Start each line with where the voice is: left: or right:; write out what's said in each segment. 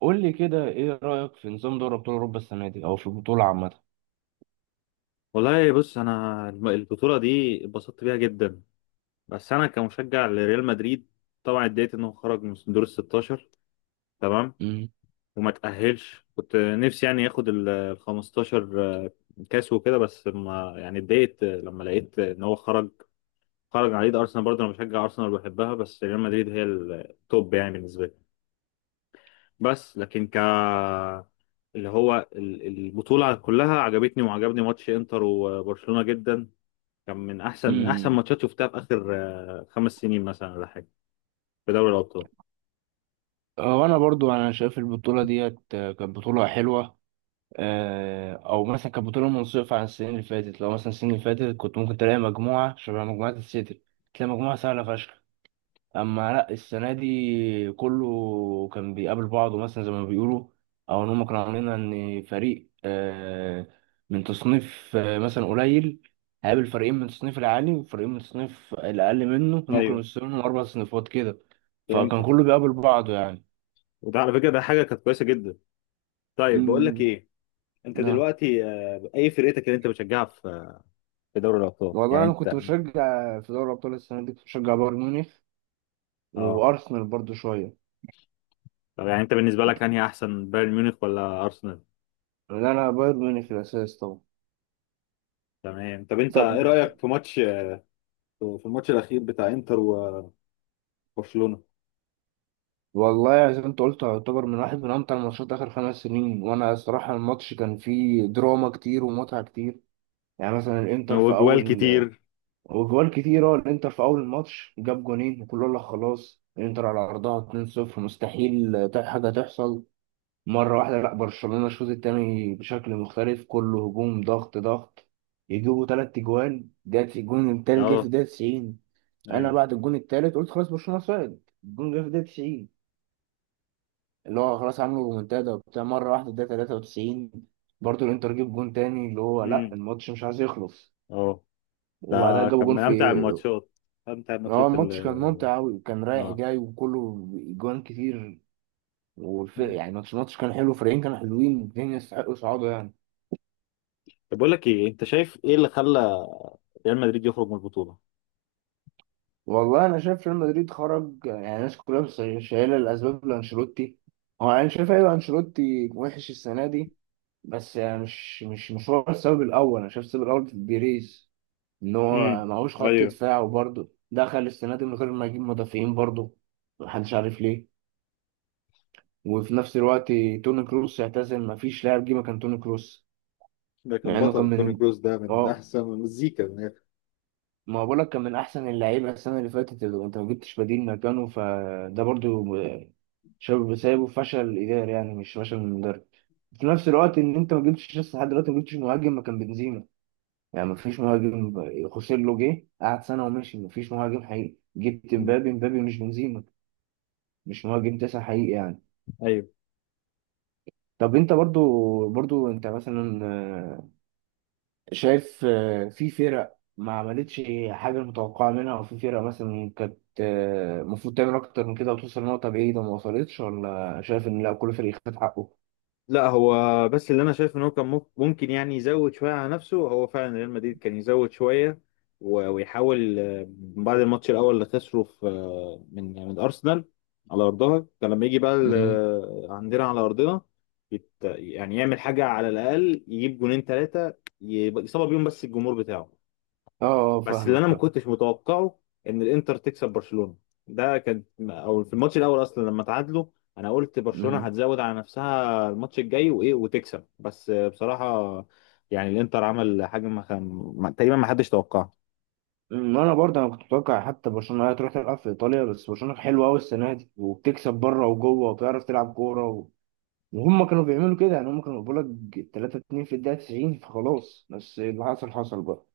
right: قول لي كده ايه رأيك في نظام دوري ابطال اوروبا السنة دي او في البطولة عامة؟
left: والله بص انا البطوله دي اتبسطت بيها جدا. بس انا كمشجع لريال مدريد طبعا اتضايقت انه خرج من دور ال 16. تمام.
right: مم.
left: وما تاهلش، كنت نفسي يعني ياخد ال 15 آه، كاس وكده. بس ما يعني اتضايقت لما لقيت ان هو خرج، خرج على يد ارسنال. برضه انا بشجع ارسنال وبحبها، بس ريال مدريد هي التوب يعني بالنسبه لي. بس لكن اللي هو البطوله كلها عجبتني وعجبني ماتش انتر وبرشلونه جدا. كان من احسن
right: امم.
left: ماتشات شفتها في اخر خمس سنين مثلا ولا حاجه، في دوري الابطال.
right: وانا برضو شايف البطولة ديت كانت بطولة حلوة. او مثلا كانت بطولة منصفة عن السنين اللي فاتت، لو مثلا السنين اللي فاتت كنت ممكن تلاقي مجموعة شبه مجموعة السيتي، تلاقي مجموعة سهلة فشخ. اما لا، السنه دي كله كان بيقابل بعضه، مثلا زي ما بيقولوا، او ان هم كانوا عاملين ان فريق من تصنيف مثلا قليل هيقابل فريقين من التصنيف العالي وفريقين من التصنيف الاقل منه. هم كانوا
left: ايوه،
right: مستنيين اربع صنفات كده، فكان
left: فهمتك.
right: كله بيقابل بعضه يعني.
left: وده على فكره، ده حاجه كانت كويسه جدا. طيب، بقول لك
right: امم.
left: ايه. انت
right: نعم.
left: دلوقتي اي فرقتك اللي انت بتشجعها في دوري الابطال؟ يعني
right: والله انا كنت
left: انت.
right: بشجع في دوري الابطال السنه دي، كنت بشجع بايرن ميونخ
left: اه.
right: وارسنال برضو شويه،
left: طب، يعني انت بالنسبه لك انهي احسن، بايرن ميونخ ولا ارسنال؟
right: لان انا بايرن ميونخ في الاساس طبعا.
left: تمام. طب انت ايه
right: طب،
left: رايك في في الماتش الاخير بتاع انتر وبرشلونه.
right: والله يعني زي ما انت قلت، يعتبر من واحد من امتع الماتشات اخر 5 سنين. وانا الصراحه الماتش كان فيه دراما كتير ومتعه كتير. يعني مثلا الانتر في
left: وجوال
right: اول
left: كتير.
right: وجوال كتير. اه، الانتر في اول الماتش جاب جونين وكله قال لك خلاص الانتر على ارضها 2-0، مستحيل حاجه تحصل. مره واحده لا، برشلونه الشوط التاني بشكل مختلف، كله هجوم، ضغط ضغط، يجيبوا تلات اجوال. جت الجون التالت جه في
left: اه.
right: الدقيقه 90. انا
left: ايوه.
right: بعد الجون التالت قلت خلاص برشلونه صعد، الجون جه في الدقيقه 90، اللي هو خلاص عملوا رومنتادا وبتاع مرة واحدة ده 93. برضه الانتر جاب جون تاني، اللي هو لا،
left: امم.
right: الماتش مش عايز يخلص.
left: اه. ده
right: وبعدها جابوا
left: كان
right: جون
left: من
right: في،
left: امتع الماتشات. انت
right: اه
left: الماتشات
right: الماتش كان
left: اللي...
right: ممتع أوي، كان رايح
left: اه.
right: جاي وكله جوان كتير.
left: مم.
right: يعني الماتش كان حلو، فريقين كانوا حلوين الاتنين، يستحقوا صعودة يعني.
left: طب، بقول لك ايه. انت شايف ايه اللي خلى ريال مدريد يخرج من البطوله؟
right: والله انا شايف ريال مدريد خرج، يعني الناس كلها شايله الاسباب لانشيلوتي. هو انا شايف ايوه انشيلوتي وحش السنة دي، بس يعني مش هو السبب الاول. انا شايف السبب الاول في بيريز، ان
left: امم.
right: هو معهوش خط
left: ايوه.
right: دفاع وبرضه دخل السنه دي من غير ما يجيب مدافعين برضه. محدش عارف ليه. وفي نفس الوقت توني كروس اعتزل، مفيش لاعب جه مكان توني كروس،
left: ده كان
right: مع انه كان
left: بطل، توني
right: من،
left: كروس ده من
right: اه
left: احسن المزيكا من الآخر.
right: ما بقولك كان من احسن اللعيبه السنه اللي فاتت. اللي انت ما جبتش بديل مكانه، فده برضه شاب سايبه، فشل اداري، يعني مش فشل من مدرب. في نفس الوقت ان انت ما جبتش لسه لحد دلوقتي، ما جبتش مهاجم مكان بنزيما، يعني مفيش مهاجم. خوسيلو جه قعد سنة ومشي، مفيش مهاجم حقيقي. جبت
left: مم.
right: مبابي، مبابي مش بنزيما، مش مهاجم تسعة حقيقي يعني.
left: ايوه.
right: طب انت برضو مثلا شايف في فرق ما عملتش حاجة متوقعة منها، وفي فرق مثلا كانت المفروض تعمل أكتر من كده وتوصل نقطة بعيدة ما وصلتش، ولا شايف إن لا كل فريق خد حقه؟
left: لا، هو بس اللي انا شايف ان هو كان ممكن يعني يزود شويه على نفسه. هو فعلا ريال مدريد كان يزود شويه ويحاول، بعد الماتش الاول اللي خسره في، من ارسنال على ارضها. كان لما يجي بقى
right: مم.
left: عندنا على ارضنا يعني يعمل حاجه على الاقل، يجيب جونين ثلاثه يصاب بيهم، بس الجمهور بتاعه.
right: اه. اه
left: بس اللي انا
right: فاهمك،
left: ما
right: فاهم.
left: كنتش متوقعه ان الانتر تكسب برشلونة. ده كان، او في الماتش الاول اصلا لما تعادلوا، انا قلت برشلونة
right: مم.
left: هتزود على نفسها الماتش الجاي وايه وتكسب، بس بصراحة يعني الانتر عمل حاجة ما كان تقريبا ما حدش توقعها.
right: ما انا برضه كنت متوقع حتى برشلونه هي تروح تلعب في ايطاليا، بس برشلونه حلوه قوي السنه دي، وبتكسب بره وجوه، وبتعرف تلعب كوره وهم كانوا بيعملوا كده. يعني هم كانوا بيقول لك 3-2 في الدقيقه 90، فخلاص. بس اللي حصل حصل بقى.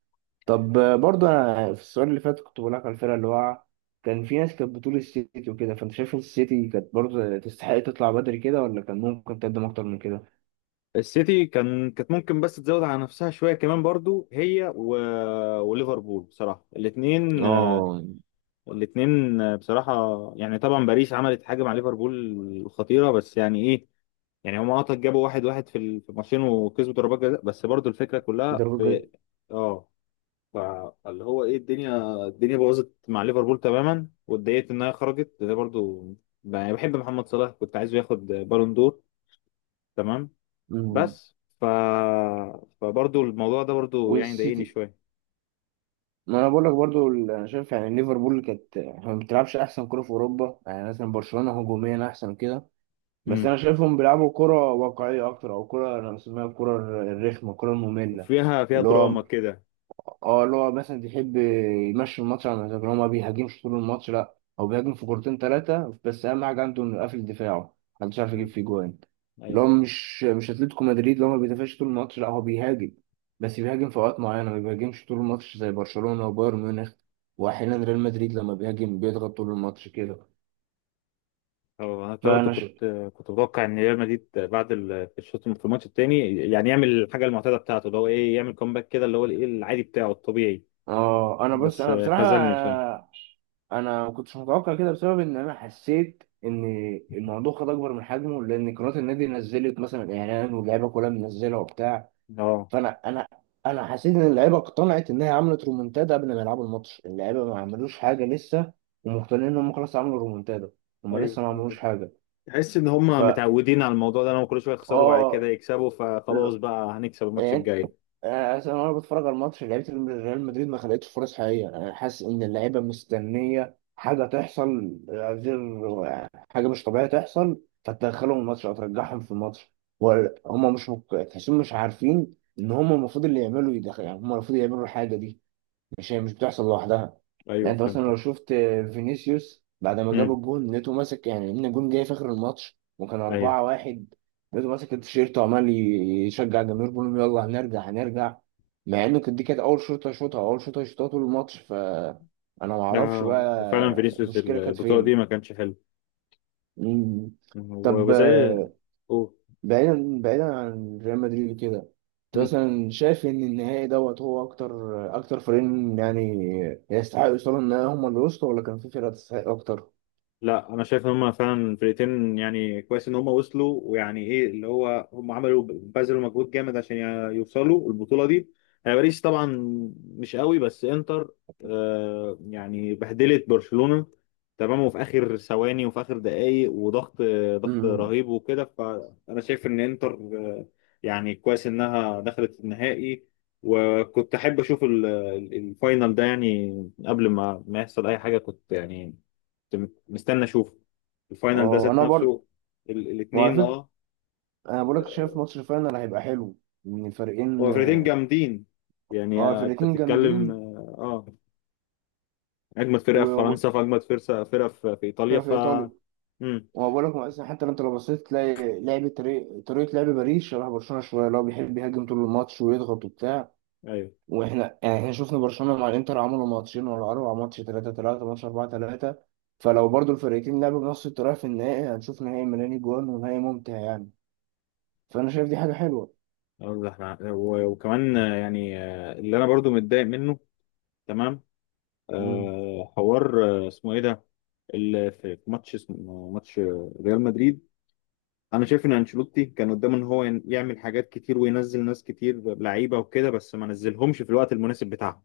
right: طب، برضه انا في السؤال اللي فات كنت بقول لك على الفرقه اللي واقعه، كان في ناس كانت بتقول السيتي وكده. فانت شايف السيتي كانت برضه تستحق تطلع بدري كده، ولا كان ممكن تقدم اكتر من كده؟
left: السيتي كانت ممكن بس تزود على نفسها شوية كمان برضو، هي و... وليفربول بصراحة،
right: اه.
left: الاتنين بصراحة. يعني طبعا باريس عملت حاجة مع ليفربول خطيرة، بس يعني ايه. يعني هم جابوا واحد واحد في في الماتشين وكسبوا ضربات جزاء، بس برضو الفكره كلها
right: درجه.
left: في... اه. فاللي هو ايه، الدنيا باظت مع ليفربول تماما، واتضايقت انها خرجت ده برضو. يعني بحب محمد صلاح، كنت عايزه ياخد بالون دور. تمام.
right: مم.
left: بس فبرضو الموضوع ده برضو يعني ضايقني
right: والسيتي،
left: شويه.
right: ما انا بقول لك برضو انا شايف يعني ليفربول كانت ما بتلعبش احسن كرة في اوروبا. يعني مثلا برشلونة هجوميا احسن كده، بس
left: امم.
right: انا شايفهم بيلعبوا كرة واقعية اكتر، او كرة انا بسميها الكرة الرخمة، الكرة المملة.
left: فيها
right: اللي هو،
left: دراما كده.
right: اه اللي هو مثلا بيحب يمشي الماتش على مزاجه، هو ما بيهاجمش طول الماتش، لا هو بيهاجم في كورتين ثلاثة، بس أهم حاجة عنده إنه قافل دفاعه محدش عارف يجيب فيه جوان. اللي
left: امم
right: هو مش أتلتيكو مدريد اللي هو ما بيدافعش طول الماتش، لا هو بيهاجم، بس بيهاجم في أوقات معينة، ما بيهاجمش طول الماتش زي برشلونة وبايرن ميونخ. وأحيانا ريال مدريد لما بيهاجم بيضغط طول الماتش كده.
left: هو انا برضه
right: فأنا ش...
left: كنت متوقع ان ريال مدريد بعد الشوط في الماتش التاني يعني يعمل الحاجه المعتاده بتاعته، اللي هو ايه، يعمل كومباك كده، اللي هو الايه العادي بتاعه الطبيعي.
right: اه أنا بص،
left: بس
right: أنا بصراحة
left: خذلني بصراحه.
right: انا ما كنتش متوقع كده، بسبب ان انا حسيت ان الموضوع خد اكبر من حجمه، لان قناه النادي نزلت مثلا اعلان واللعيبه كلها منزله وبتاع.
left: اه.
right: فانا انا انا حسيت ان اللعيبه اقتنعت انها عملت رومنتادا قبل ما يلعبوا الماتش. اللعيبه ما عملوش حاجه لسه، ومقتنعين ان هم خلاص عملوا رومنتادا، هم
left: ايوه
right: لسه ما
left: فهمتك.
right: عملوش حاجه.
left: تحس ان هم
right: فا
left: متعودين على الموضوع ده، ان هم كل شويه يخسروا بعد كده
right: اه
left: يكسبوا، فخلاص
right: ال-
left: بقى هنكسب الماتش
right: يعني،
left: الجاي.
right: أصل أنا وأنا بتفرج على الماتش لعيبة ريال مدريد ما خلقتش فرص حقيقية. أنا حاسس إن اللعيبة مستنية حاجة تحصل غير حاجة مش طبيعية تحصل فتدخلهم الماتش أو ترجعهم في الماتش. ولا هم مش مك... تحسهم مش عارفين إن هم المفروض اللي يعملوا يدخل، يعني هم المفروض يعملوا الحاجة دي، مش هي مش بتحصل لوحدها.
left: ايوه
right: يعني انت مثلا لو
left: فهمتك.
right: شفت فينيسيوس بعد ما جاب
left: امم.
right: الجون لقيته ماسك، يعني ان الجون جاي في اخر الماتش وكان
left: ايوه.
right: 4-1، لقيته ماسك التيشيرت وعمال يشجع الجماهير بيقول لهم يلا هنرجع هنرجع، مع انه كانت دي كانت اول شوطه يشوطها طول الماتش. انا ما
left: لا،
right: اعرفش بقى
left: وفعلا فينيسيوس
right: المشكله كانت
left: البطوله دي
right: فين.
left: ما كانش حلو.
right: مم. طب،
left: وزي... اوه.
right: بعيدا بعيدا عن ريال مدريد وكده، انت مثلا شايف ان النهائي دوت هو اكتر فريقين يعني يستحقوا يوصلوا النهائي هم اللي وصلوا، ولا كان في فرقة تستحق اكتر؟
left: لا، انا شايف ان هم فعلا الفرقتين يعني كويس ان هم وصلوا، ويعني ايه، اللي هو هم عملوا بذلوا مجهود جامد عشان يوصلوا البطوله دي. باريس طبعا مش قوي، بس انتر يعني بهدلت برشلونه. تمام. وفي اخر ثواني وفي اخر دقائق، وضغط ضغط
right: امم.
left: رهيب وكده. فانا شايف ان انتر يعني كويس انها دخلت النهائي. وكنت احب اشوف الفاينل ده، يعني قبل ما يحصل اي حاجه. كنت يعني مستني اشوف الفاينل ده
right: اه
left: ذات
right: انا برضه،
left: نفسه،
right: وعلى
left: الاثنين.
right: فكرة
left: اه.
right: انا بقولك، شايف ماتش الفاينل هيبقى حلو، ان الفريقين،
left: هو فرقتين جامدين. يعني
right: اه
left: انت
right: الفريقين
left: بتتكلم
right: جامدين،
left: اجمد فرقه في
right: وفرقة
left: فرنسا، في اجمد فرقه في, ايطاليا.
right: في ايطاليا.
left: امم.
right: وأنا بقول لك مثلا، حتى لو انت لو بصيت تلاقي لعب، طريقة لعب باريس شبه برشلونة شوية، اللي هو بيحب يهاجم طول الماتش ويضغط وبتاع.
left: ايوه.
right: واحنا يعني احنا شفنا برشلونة مع الانتر عملوا ماتشين ورا بعض، ماتش 3-3 ماتش 4-3. فلو برضو الفرقتين لعبوا بنفس الطريقة في النهائي هنشوف نهائي ملاني جوان ونهائي ممتع يعني. فانا شايف دي حاجة حلوة.
left: أقول لك وكمان يعني اللي انا برضو متضايق منه. تمام.
right: امم.
left: حوار، اسمه ايه ده، في ماتش اسمه ماتش ريال مدريد. انا شايف ان انشيلوتي كان قدامه ان هو يعمل حاجات كتير وينزل ناس كتير لعيبه وكده، بس ما نزلهمش في الوقت المناسب بتاعهم،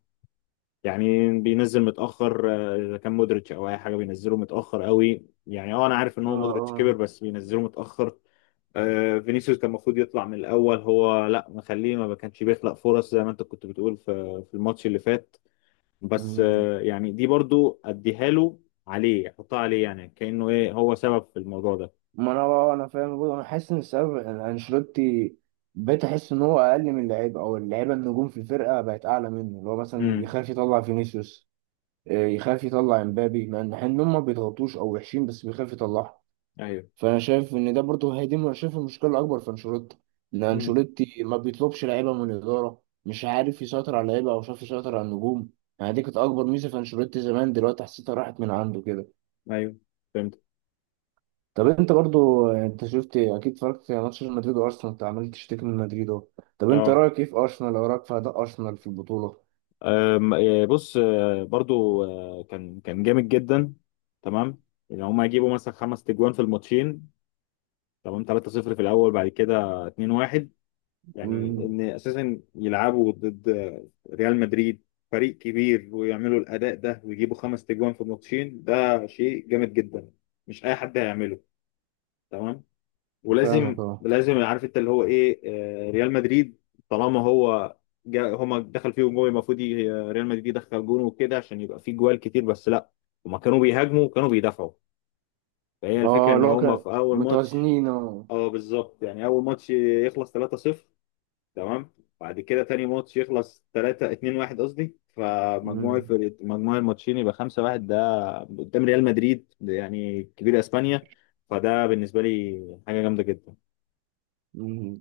left: يعني بينزل متاخر. اذا كان مودريتش او اي حاجه بينزله متاخر قوي، يعني اه انا عارف ان
right: اه.
left: هو مودريتش كبر،
right: اه.
left: بس بينزله متاخر. فينيسيوس كان المفروض يطلع من الاول. هو لا مخليه، ما كانش بيخلق فرص زي ما انت كنت بتقول في الماتش اللي فات. بس
right: امم.
left: يعني دي برضو اديها له، عليه، احطها عليه، يعني كانه ايه، هو سبب في الموضوع ده.
right: ما انا بقى انا فاهم برضو، انا حاسس ان السبب ان انشيلوتي، بقيت احس ان هو اقل من اللعيبه، او اللعيبه النجوم في الفرقه بقت اعلى منه، اللي هو مثلا
left: امم.
right: يخاف يطلع فينيسيوس، يخاف يطلع امبابي، مع ان إن هم ما بيضغطوش او وحشين، بس بيخاف يطلعهم.
left: ايوه،
right: فانا شايف ان ده برضه هي دي، أنا شايف المشكله الاكبر في انشيلوتي، ان انشيلوتي ما بيطلبش لعيبه من الاداره، مش عارف يسيطر على اللعيبه، او شاف يسيطر على النجوم. يعني دي كانت اكبر ميزه في انشيلوتي زمان، دلوقتي حسيتها راحت من عنده كده.
left: ايوه، فهمت.
right: طب انت برضه، انت شفت اكيد اتفرجت على ماتش مدريد وارسنال، انت عمال تشتكي من مدريد اهو. طب انت
left: اه.
right: رايك ايه في ارسنال، او رايك في اداء ارسنال في البطوله؟
left: أم، آه، بص، برضو كان جامد جدا. تمام. ان هم هيجيبوا مثلا خمس تجوان في الماتشين، تمام. 3-0 في الاول، بعد كده 2-1، يعني
right: امم.
left: ان اساسا يلعبوا ضد ريال مدريد، فريق كبير، ويعملوا الاداء ده ويجيبوا خمس تجوان في الماتشين، ده شيء جامد جدا. مش اي حد هيعمله. تمام. ولازم
right: فاهمك اه.
left: لازم عارف انت اللي هو ايه، ريال مدريد، طالما هو جا هما دخل فيهم جول، المفروض ريال مدريد يدخل جون وكده عشان يبقى فيه جوال كتير. بس لا، هما كانوا بيهاجموا وكانوا بيدافعوا. فهي الفكره
right: اه
left: ان
right: لو
left: هما في
right: كانت
left: اول ماتش.
right: متوازنين اه.
left: اه بالظبط يعني، اول ماتش يخلص 3-0، تمام. بعد كده تاني ماتش يخلص 3، 2-1 قصدي، فمجموع
right: أمم.
left: الفرق مجموع الماتشين يبقى 5-1. ده قدام ريال مدريد، يعني كبير اسبانيا، فده بالنسبه لي حاجه جامده جدا.
right: أمم.